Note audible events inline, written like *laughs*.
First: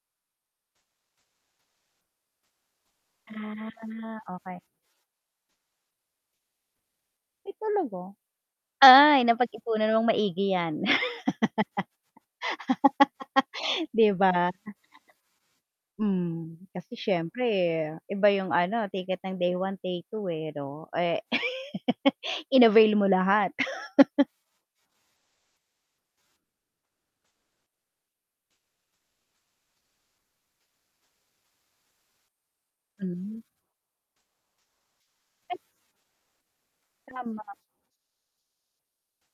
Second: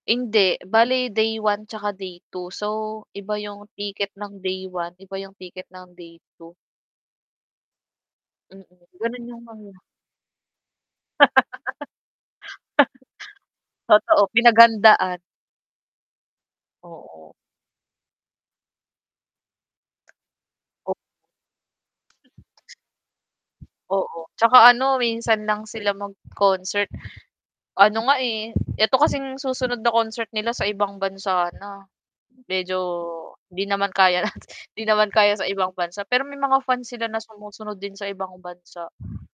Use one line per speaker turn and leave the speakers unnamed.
Hindi, bali day 1 tsaka day 2. So, iba yung ticket
Ah,
ng
okay.
day 1, iba eh yung ticket ng day 2.
Ay talaga?
Mm,
Ay
ganun yung nangya
napag-ipunan ng maigi yan.
*laughs*
*laughs* 'Di
Totoo,
ba?
pinaghandaan.
Hmm, kasi
Oo.
syempre iba yung ano ticket ng day 1, day 2 eh 'no.
O
Eh *laughs* inavail mo lahat. *laughs*
Oo, tsaka ano minsan lang sila mag-concert. Ano nga eh, eto kasing susunod na concert nila sa ibang bansa na. Medyo
Mhm.
'di naman kaya, *chuckles* hindi naman kaya sa ibang bansa, pero may mga fans sila na
Tama.
sumusunod din sa ibang bansa.